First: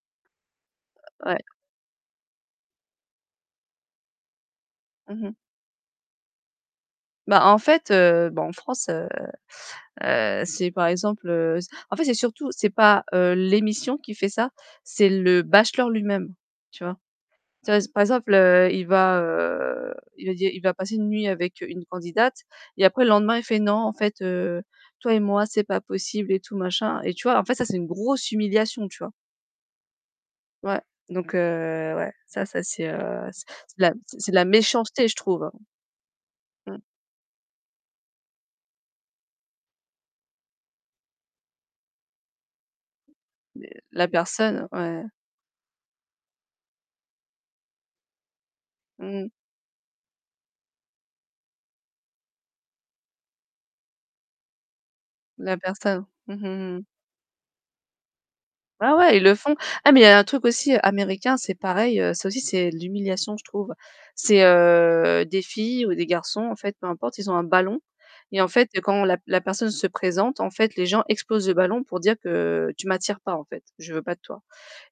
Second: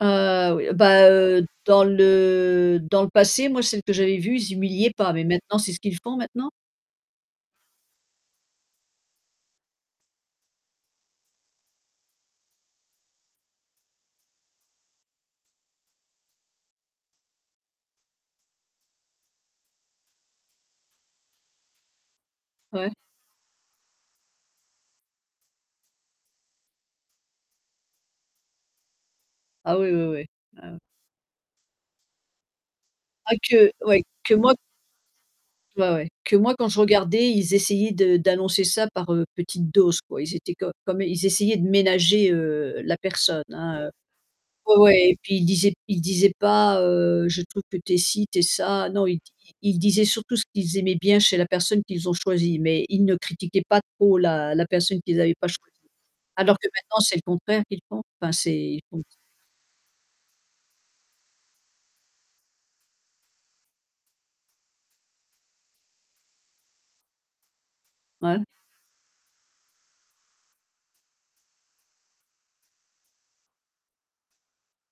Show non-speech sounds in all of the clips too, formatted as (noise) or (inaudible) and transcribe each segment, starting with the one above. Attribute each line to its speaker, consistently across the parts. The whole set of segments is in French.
Speaker 1: Heu oui bah,
Speaker 2: Ouais.
Speaker 1: heu, dans le dans le passé moi celles que j'avais vues, ils humiliaient pas,
Speaker 2: Mmh
Speaker 1: mais
Speaker 2: mh.
Speaker 1: maintenant c'est ce qu'ils font maintenant?
Speaker 2: Bah en fait, heu, bon en France, heu, heu, c'est par exemple, heu, en fait, c'est surtout c'est pas l'émission qui fait ça, c'est le bachelor lui-même, tu vois? Tu vois, par exemple il va, heu, il va dire il va passer une nuit avec une candidate et
Speaker 1: Ouais.
Speaker 2: après le lendemain il fait: «Non en fait, heu, toi et moi c'est pas possible» et tout machin. Et tu vois, en fait, ça c'est une grosse humiliation, tu vois?
Speaker 1: Ah oui oui oui. Ah ouais.
Speaker 2: Ouais, donc heu, ouais, ça ça c'est, heu,
Speaker 1: Ah
Speaker 2: c
Speaker 1: que
Speaker 2: c'est de la
Speaker 1: ouais,
Speaker 2: c'est
Speaker 1: que
Speaker 2: de la
Speaker 1: moi
Speaker 2: méchanceté, je trouve.
Speaker 1: ouais ouais, que moi quand je
Speaker 2: Mmh.
Speaker 1: regardais, ils essayaient de d'annoncer ça par, heu, petites doses quoi. Ils étaient comme comme ils essayaient de ménager, heu, la personne,
Speaker 2: Mais
Speaker 1: hein, heu.
Speaker 2: la personne
Speaker 1: Ouais ouais,
Speaker 2: ouais.
Speaker 1: et puis ils disaient ils disaient pas, heu: «Je trouve que tu es ci, tu es ça». Non,
Speaker 2: Mmh mh.
Speaker 1: ils-ils disaient surtout ce qu'ils aimaient bien chez la personne qu'ils ont choisie mais ils ne critiquaient pas trop la la personne qu'ils avaient pas
Speaker 2: La
Speaker 1: choisie.
Speaker 2: personne, mmh,
Speaker 1: Alors que
Speaker 2: mmh, mmh.
Speaker 1: maintenant c'est le contraire qu'ils font? Enfin c'est.
Speaker 2: Ah
Speaker 1: (unintelligible)
Speaker 2: ouais, ils le font. Ah mais il y a un truc aussi américain, c'est pareil, ça aussi c'est de l'humiliation, je trouve. C'est, heu, des filles ou des garçons en fait, peu importe, ils ont un ballon. Et
Speaker 1: Ouais.
Speaker 2: en fait quand la la personne se présente, en fait, les gens explosent le ballon pour dire que: «Tu m'attires pas en fait, je veux pas de toi»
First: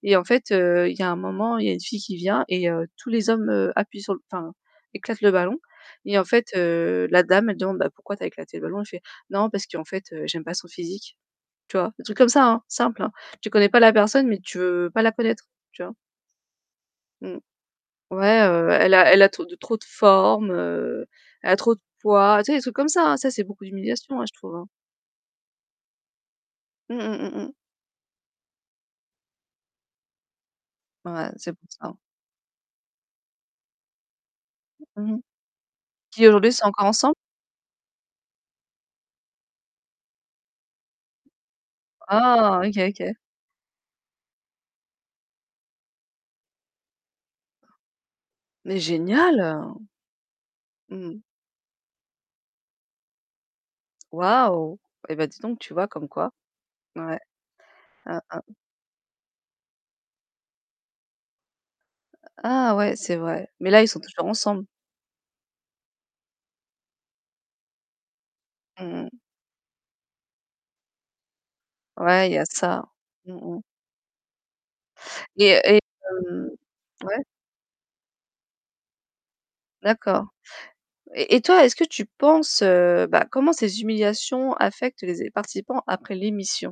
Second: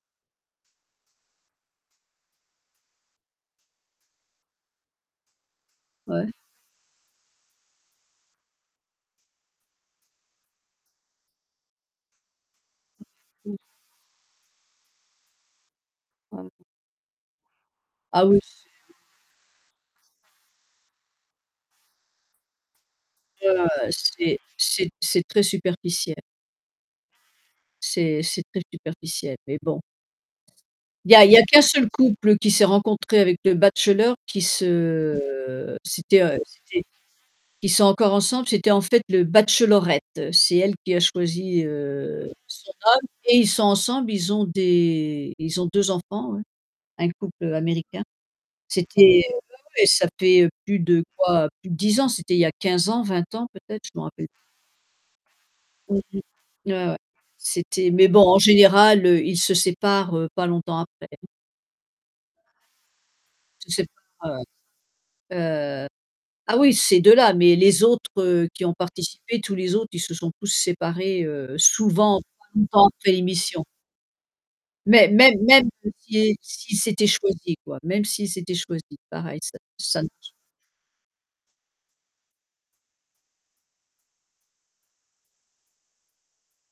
Speaker 2: et en fait, heu, il y un moment, il y a une fille qui vient et heu, tous les hommes, heu, appuient sur enfin, éclatent le ballon et en
Speaker 1: Ouais.
Speaker 2: fait, heu, la dame elle demande: «Bah, pourquoi tu as éclaté le ballon?» Il fait: «Non parce qu'en fait, heu, j'aime pas son physique». Tu vois? Des trucs comme ça, hein, simple, hein. Tu
Speaker 1: (unintelligible)
Speaker 2: connais pas la personne, mais tu veux pas la connaître, tu vois?
Speaker 1: Ouais.
Speaker 2: Mmh.
Speaker 1: Ah oui
Speaker 2: Ouais,
Speaker 1: c'est
Speaker 2: heu, elle a elle a trop de trop de formes, heu, elle a trop de poids, tu sais des trucs comme ça, hein, ça c'est beaucoup
Speaker 1: Ouais
Speaker 2: d'humiliation, hein, je
Speaker 1: c'est
Speaker 2: trouve, hein.
Speaker 1: c'est c'est très superficiel.
Speaker 2: Mmh mh, mmh mh.
Speaker 1: C'est c'est très superficiel, mais bon. Il y a
Speaker 2: Ouais,
Speaker 1: il y a
Speaker 2: c'est
Speaker 1: qu'un
Speaker 2: pour
Speaker 1: seul
Speaker 2: ça.
Speaker 1: couple qui s'est rencontré avec le bachelor qui
Speaker 2: Mmh mh.
Speaker 1: se c'était,
Speaker 2: Qui
Speaker 1: heu,
Speaker 2: aujourd'hui sont
Speaker 1: c'était
Speaker 2: encore ensemble?
Speaker 1: qui sont encore ensemble, c'était en fait le bachelorette, c'est elle qui a choisi, heu,
Speaker 2: Oh,
Speaker 1: son
Speaker 2: OK
Speaker 1: homme
Speaker 2: OK.
Speaker 1: et ils sont ensemble, ils ont des ils ont 2 enfants hein, un couple, heu, américain.
Speaker 2: Mais
Speaker 1: C'était heu, bah
Speaker 2: génial.
Speaker 1: ouais, ça fait plus de
Speaker 2: Mmh mh.
Speaker 1: quoi? Plus de 10 ans, c'était il y a 15 ans, 20 ans peut-être, je me rappelle p
Speaker 2: Waouh. Eh bah, dis donc tu vois, comme quoi.
Speaker 1: (unintelligible) Ouais ouais.
Speaker 2: Ouais.
Speaker 1: C'était mais
Speaker 2: Mmh
Speaker 1: bon en
Speaker 2: mh.
Speaker 1: général, heu, ils se séparent, heu, pas longtemps après.
Speaker 2: Ah ouais, c'est vrai. Mais
Speaker 1: Ils
Speaker 2: là,
Speaker 1: se
Speaker 2: ils sont toujours
Speaker 1: séparent,
Speaker 2: ensemble?
Speaker 1: heu. Heu, ah oui, ces 2 là, mais les autres, heu, qui ont
Speaker 2: Mmh mh.
Speaker 1: participé, tous les autres, ils se sont tous séparés, heu, souvent
Speaker 2: Ouais, il y a
Speaker 1: pas
Speaker 2: de ça.
Speaker 1: longtemps après
Speaker 2: Mmh mh.
Speaker 1: l'émission. Mê-mê
Speaker 2: Et
Speaker 1: même
Speaker 2: et
Speaker 1: si
Speaker 2: hem.
Speaker 1: s'ils s'étaient
Speaker 2: Ouais?
Speaker 1: choisi quoi, même s'ils s'étaient choisis, pareil ça ça ne
Speaker 2: D'accord.
Speaker 1: marche
Speaker 2: Et et toi, est-ce que tu penses, heu, bah, comment ces humiliations affectent les zé participants après l'émission?